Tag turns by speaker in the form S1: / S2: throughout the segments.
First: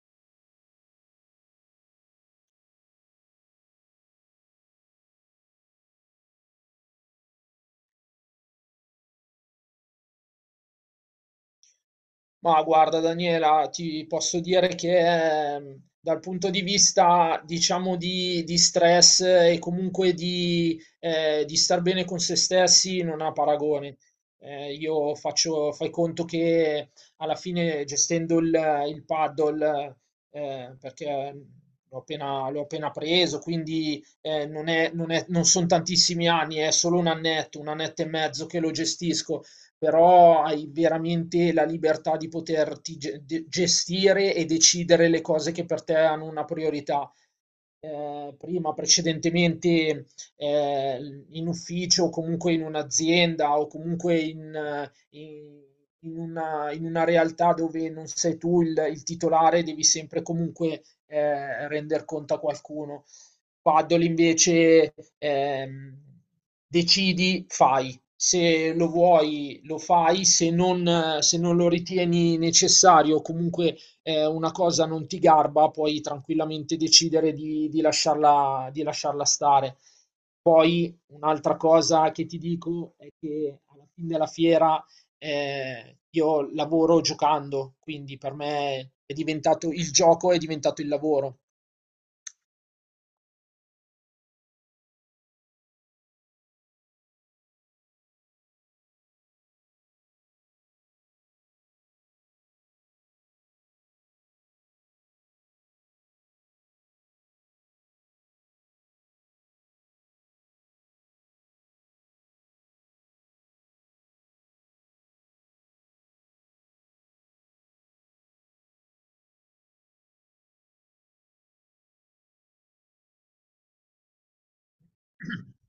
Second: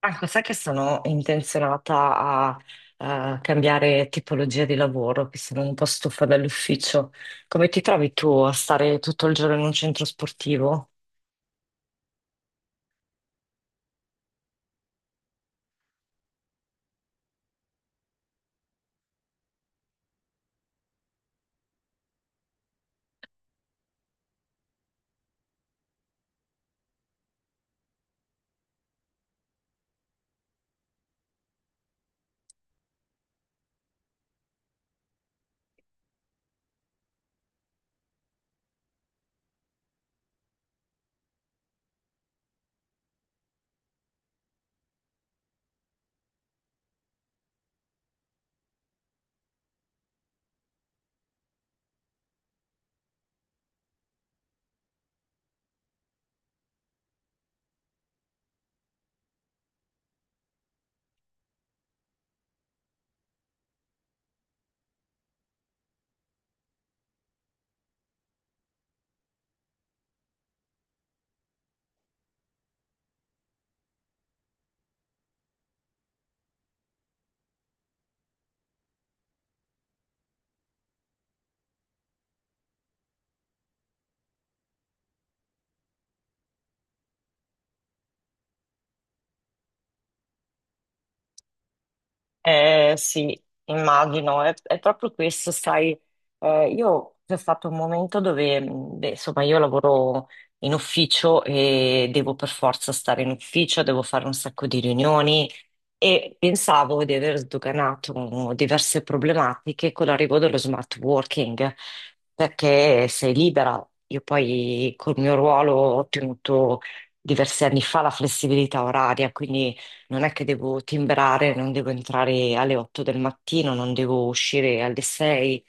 S1: Marco, sai che sono intenzionata a, cambiare tipologia di lavoro, che sono un po' stufa dall'ufficio. Come ti trovi tu a stare tutto il giorno in un centro sportivo?
S2: Ma guarda Daniela, ti posso dire che dal punto di vista, diciamo, di stress e comunque di star bene con se stessi non ha paragone. Fai conto che alla fine gestendo il paddle, perché l'ho appena preso, quindi non sono tantissimi anni, è solo un annetto e mezzo che lo gestisco, però hai veramente la libertà di poterti gestire e decidere le cose che per te hanno una priorità. Precedentemente, eh, in ufficio o comunque in un'azienda o comunque in- in una realtà dove non sei tu il titolare, devi sempre comunque render conto a qualcuno. Paddle invece decidi, fai, se lo vuoi lo fai, se non lo ritieni necessario, comunque una cosa non ti garba, puoi tranquillamente decidere di lasciarla stare. Poi un'altra cosa che ti dico è che alla fine della fiera io lavoro giocando, quindi per me è diventato il gioco, è diventato il lavoro.
S1: Sì, immagino, è proprio questo, sai, io c'è stato un momento dove, beh, insomma, io lavoro in ufficio e devo per forza stare in ufficio, devo fare un sacco di riunioni e pensavo di aver sdoganato diverse problematiche con l'arrivo dello smart working, perché sei libera. Io poi col mio ruolo ho ottenuto diversi anni fa la flessibilità oraria, quindi non è che devo timbrare, non devo entrare alle 8 del mattino, non devo uscire alle 6,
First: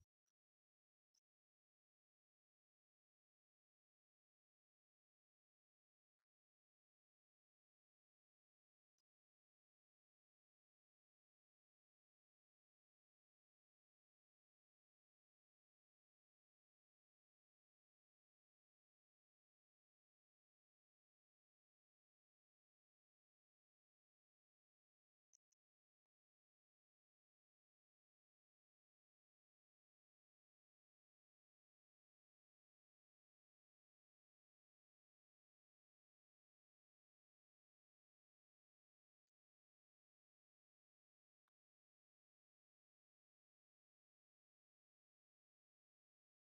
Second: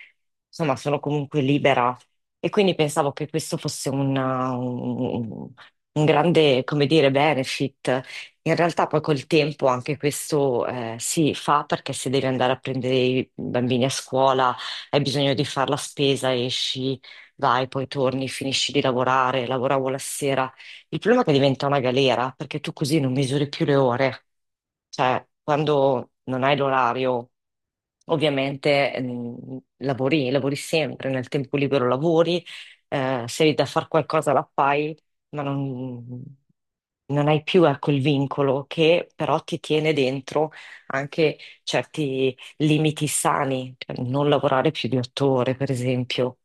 S1: insomma, sono comunque libera. E quindi pensavo che questo fosse un grande, come dire, benefit. In realtà poi col tempo anche questo si fa perché se devi andare a prendere i bambini a scuola, hai bisogno di fare la spesa, esci, vai, poi torni, finisci di lavorare, lavoravo la sera. Il problema è che diventa una galera perché tu così non misuri più le ore. Cioè, quando non hai l'orario, ovviamente lavori, lavori sempre, nel tempo libero lavori, se hai da fare qualcosa la fai, ma non, non hai più ecco, il vincolo che però ti tiene dentro anche certi limiti sani, cioè non lavorare più di 8 ore, per esempio,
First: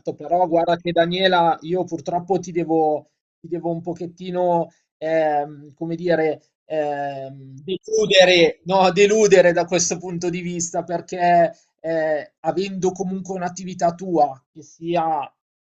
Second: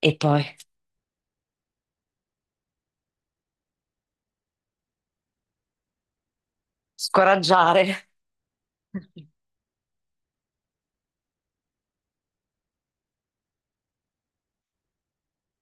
S1: e poi
S2: però guarda che Daniela, io purtroppo ti devo un pochettino, come dire,
S1: scoraggiare.
S2: deludere, no, deludere da questo punto di vista, perché avendo comunque un'attività tua, che sia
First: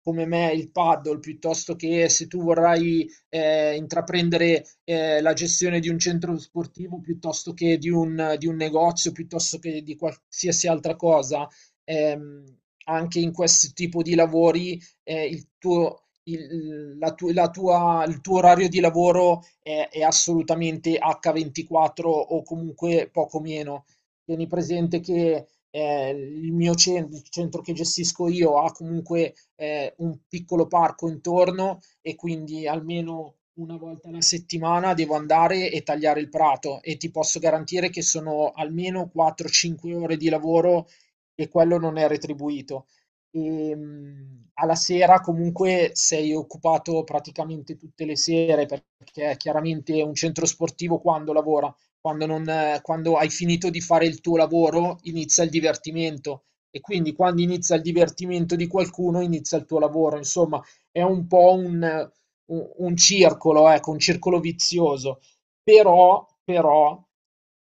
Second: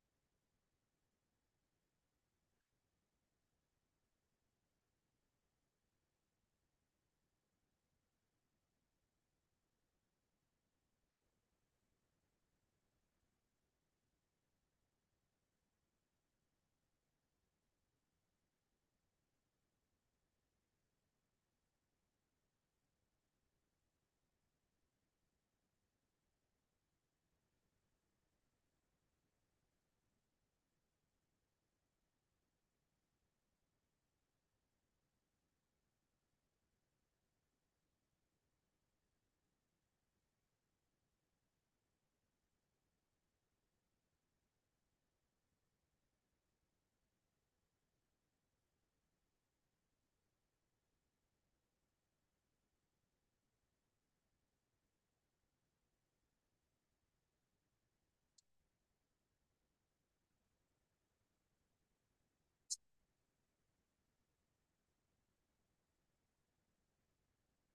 S2: come me il paddle, piuttosto che se tu vorrai intraprendere la gestione di un centro sportivo, piuttosto che di un negozio, piuttosto che di qualsiasi altra cosa, ehm, anche in questo tipo di lavori il tuo, il, la tu- la tua- il tuo orario di lavoro è assolutamente H24 o comunque poco meno. Tieni presente che il centro che gestisco io ha comunque un piccolo parco intorno e quindi almeno una volta alla settimana devo andare e tagliare il prato, e ti posso garantire che sono almeno 4-5 ore di lavoro e quello non è retribuito. Alla sera comunque sei occupato praticamente tutte le sere, perché chiaramente un centro sportivo quando lavora, quando, non, quando hai finito di fare il tuo lavoro inizia il divertimento, e quindi quando inizia il divertimento di qualcuno inizia il tuo lavoro, insomma è un po' un circolo, ecco, un circolo vizioso, però,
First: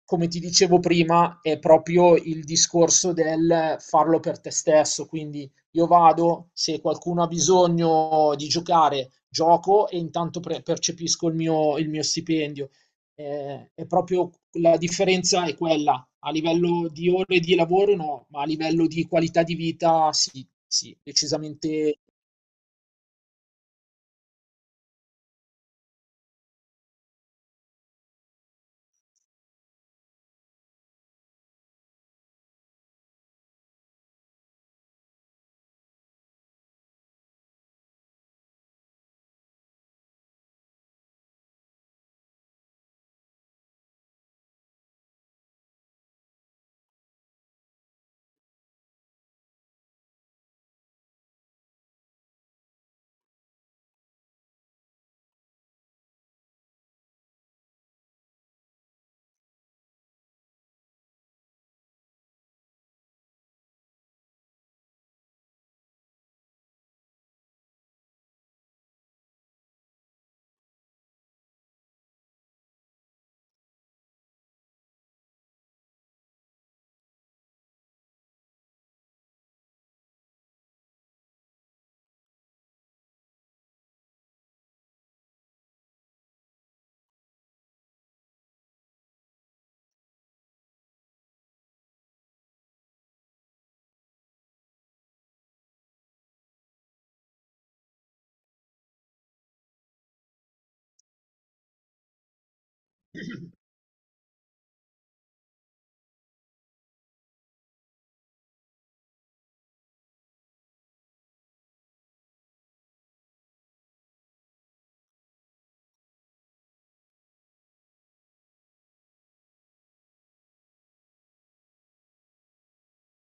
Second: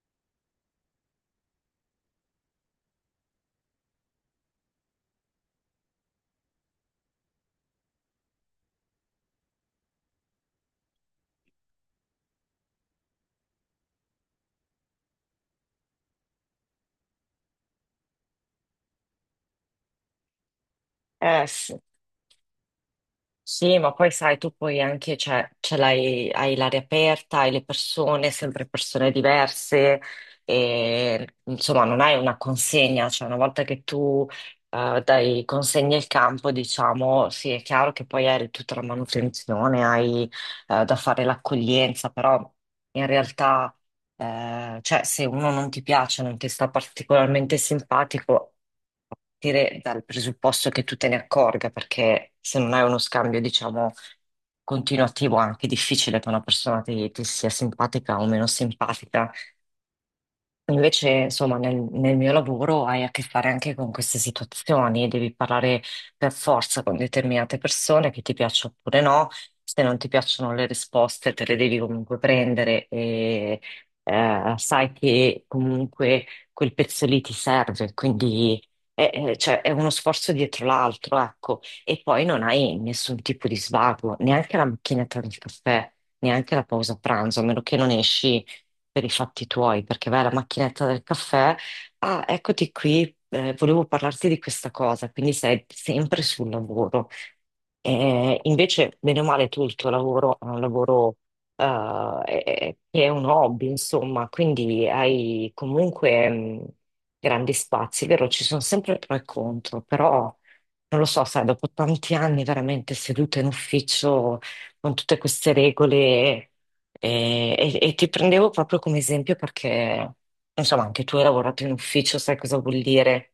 S2: come ti dicevo prima, è proprio il discorso del farlo per te stesso. Quindi io vado, se qualcuno ha bisogno di giocare, gioco e intanto percepisco il mio stipendio. È proprio la differenza è quella. A livello di ore di lavoro no, ma a livello di qualità di vita sì, sì,
S1: Sì.
S2: decisamente.
S1: Sì, ma poi sai, tu poi anche cioè, ce l'hai, hai l'area aperta, hai le persone, sempre persone diverse, e insomma non hai una consegna, cioè una volta che tu dai consegna il campo, diciamo, sì, è chiaro che poi hai tutta la manutenzione, hai da fare l'accoglienza, però in realtà cioè, se uno non ti piace, non ti sta particolarmente simpatico, partire dal presupposto che tu te ne accorga, perché se non hai uno scambio, diciamo, continuativo, è anche difficile che una persona ti sia simpatica o meno simpatica. Invece, insomma, nel mio lavoro hai a che fare anche con queste situazioni, devi parlare per forza con determinate persone che ti piacciono oppure no, se non ti piacciono le risposte te le devi comunque prendere e sai che comunque quel pezzo lì ti serve, quindi cioè, è uno sforzo dietro l'altro, ecco, e poi non hai nessun tipo di svago, neanche la macchinetta del caffè, neanche la pausa pranzo, a meno che non esci per i fatti tuoi, perché vai alla macchinetta del caffè, ah, eccoti qui, volevo parlarti di questa cosa, quindi sei sempre sul lavoro. Invece, bene o male, tu il tuo lavoro è un lavoro che è un hobby, insomma, quindi hai comunque grandi spazi, vero? Ci sono sempre pro e contro, però non lo so, sai, dopo tanti anni veramente seduta in ufficio con tutte queste regole. E ti prendevo proprio come esempio perché, insomma, anche tu hai lavorato in ufficio, sai cosa vuol dire?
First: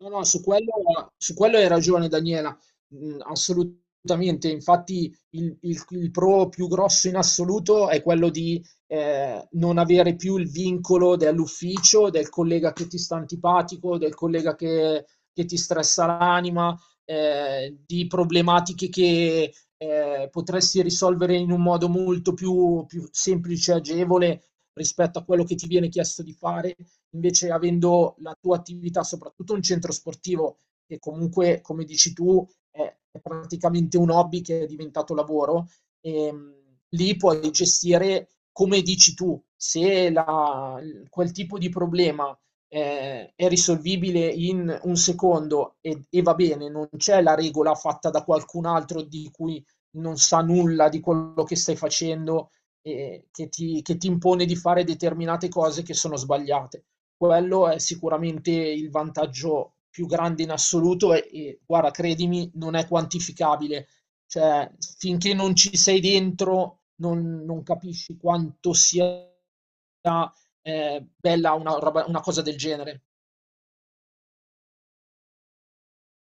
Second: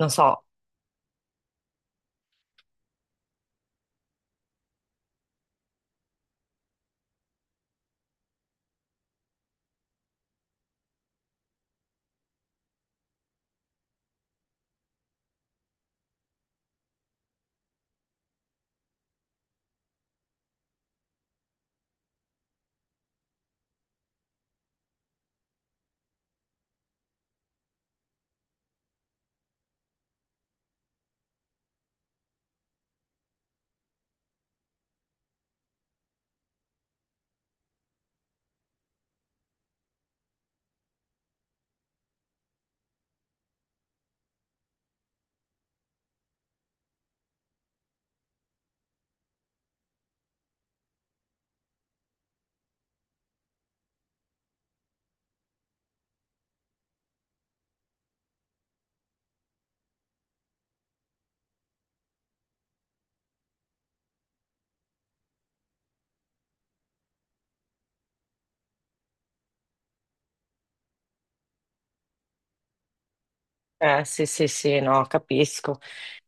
S2: No,
S1: Non
S2: no,
S1: so.
S2: su quello hai ragione Daniela. Mm, assolutamente. Infatti il pro più grosso in assoluto è quello di non avere più il vincolo dell'ufficio, del collega che ti sta antipatico, che ti stressa l'anima, di problematiche che potresti risolvere in un modo molto più semplice e agevole rispetto a quello che ti viene chiesto di fare. Invece avendo la tua attività, soprattutto un centro sportivo, che comunque, come dici tu, è praticamente un hobby che è diventato lavoro, ehm, lì puoi gestire come dici tu, se la- quel tipo di problema è risolvibile in un secondo, e va bene, non c'è la regola fatta da qualcun altro di cui non sa nulla di quello che stai facendo, che ti impone di fare determinate cose che sono sbagliate. Quello è sicuramente il vantaggio più grande in assoluto, e guarda, credimi, non è quantificabile. Cioè, finché non ci sei dentro, non capisci quanto sia, bella una cosa del genere.
S1: Sì, sì, sì, no, capisco.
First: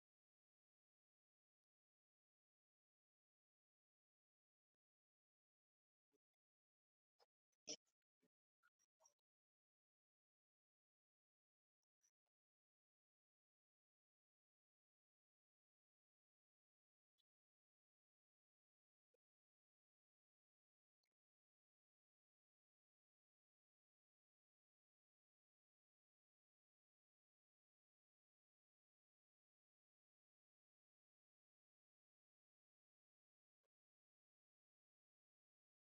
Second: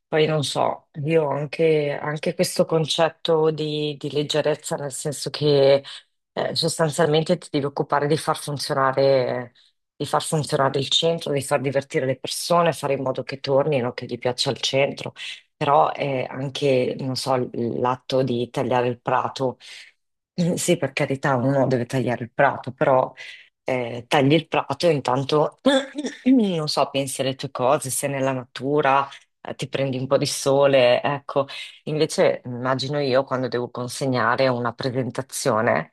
S1: Poi non so, io ho anche, anche questo concetto di leggerezza, nel senso che sostanzialmente ti devi occupare di far funzionare il centro, di far divertire le persone, fare in modo che tornino, che gli piaccia il centro, però è anche, non so, l'atto di tagliare il prato. Sì, per carità, uno deve tagliare il prato, però tagli il prato e intanto non so, pensi alle tue cose, sei nella natura, ti prendi un po' di sole, ecco. Invece immagino io quando devo consegnare una presentazione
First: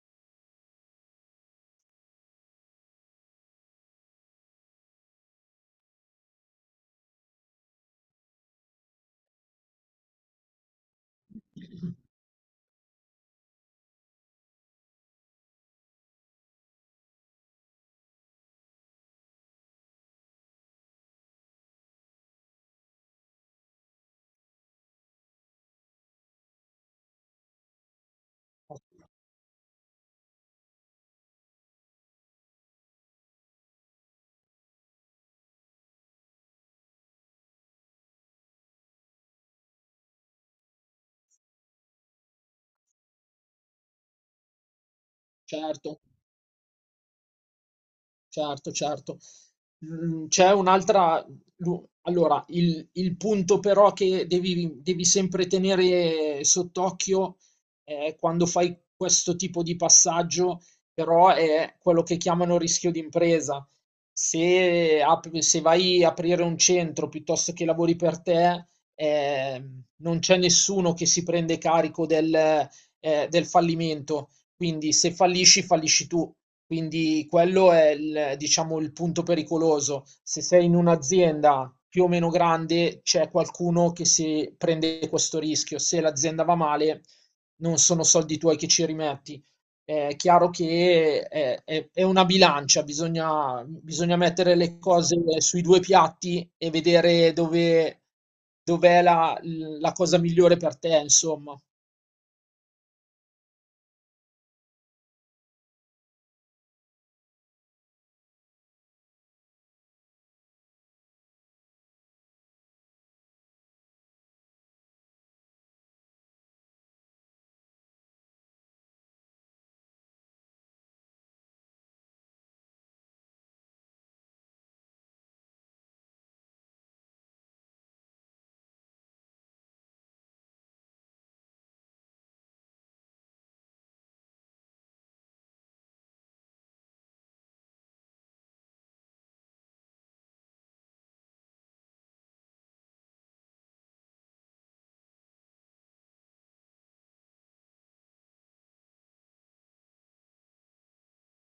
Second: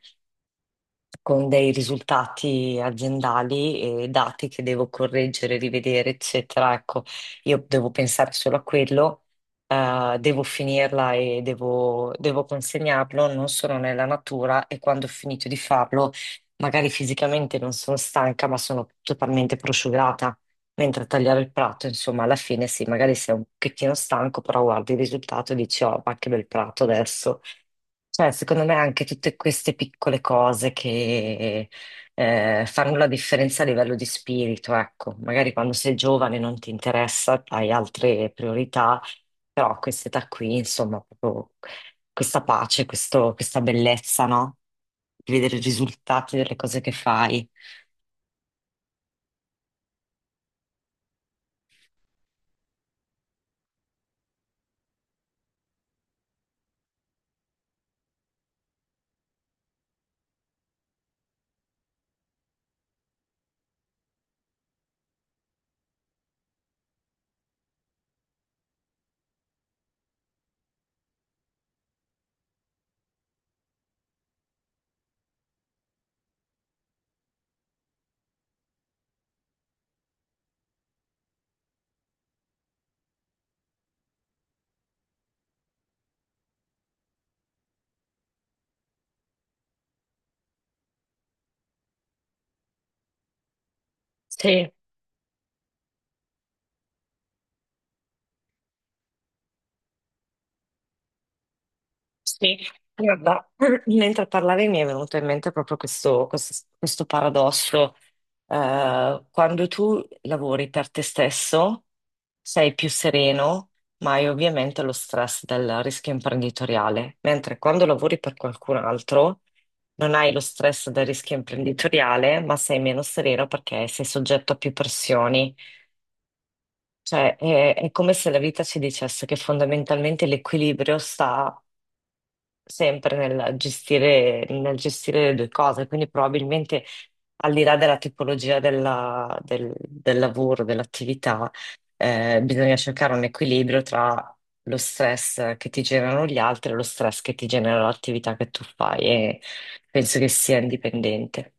S1: con dei risultati aziendali e dati che devo correggere, rivedere, eccetera. Ecco, io devo pensare solo a quello, devo finirla e devo consegnarlo, non sono nella natura e quando ho finito di farlo, magari fisicamente non sono stanca, ma sono totalmente prosciugata. Mentre a tagliare il prato, insomma, alla fine sì, magari sei un pochettino stanco, però guardi il risultato e dici, oh, ma che bel prato adesso. Cioè, secondo me anche tutte queste piccole cose che fanno la differenza a livello di spirito, ecco, magari quando sei giovane non ti interessa, hai altre priorità, però a quest'età qui, insomma, proprio questa pace, questa bellezza, no? Di vedere i
S2: Certo.
S1: risultati delle cose che fai.
S2: Certo, certo. Mhmm, c'è un'altra lu allora, il punto però che devi sempre tenere sott'occhio, quando fai questo tipo di passaggio, però è quello che chiamano rischio d'impresa. Se vai a aprire un centro piuttosto che lavori per te, non c'è nessuno che si prende carico del fallimento. Quindi se fallisci, fallisci tu. Quindi quello è il, diciamo, il punto pericoloso. Se sei in un'azienda più o meno grande, c'è qualcuno che si prende questo rischio. Se l'azienda va male, non sono soldi tuoi che ci rimetti. È chiaro che è una bilancia, bisogna mettere
S1: Sì.
S2: le cose sui due piatti e vedere dov'è la cosa migliore per te, insomma.
S1: Sì, guarda, mentre parlavi mi è venuto in mente proprio questo, questo paradosso. Quando tu lavori per te stesso sei più sereno, ma hai ovviamente lo stress del rischio imprenditoriale, mentre quando lavori per qualcun altro non hai lo stress del rischio imprenditoriale, ma sei meno sereno perché sei soggetto a più pressioni. Cioè, è come se la vita ci dicesse che fondamentalmente l'equilibrio sta sempre nel gestire le due cose, quindi probabilmente al di là della tipologia del lavoro, dell'attività, bisogna cercare un equilibrio tra lo stress che ti generano gli altri e lo stress che ti genera l'attività che tu fai e penso che sia indipendente.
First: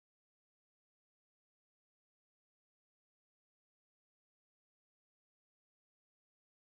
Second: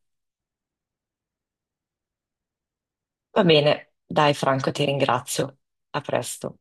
S1: Va bene, dai Franco, ti ringrazio. A presto.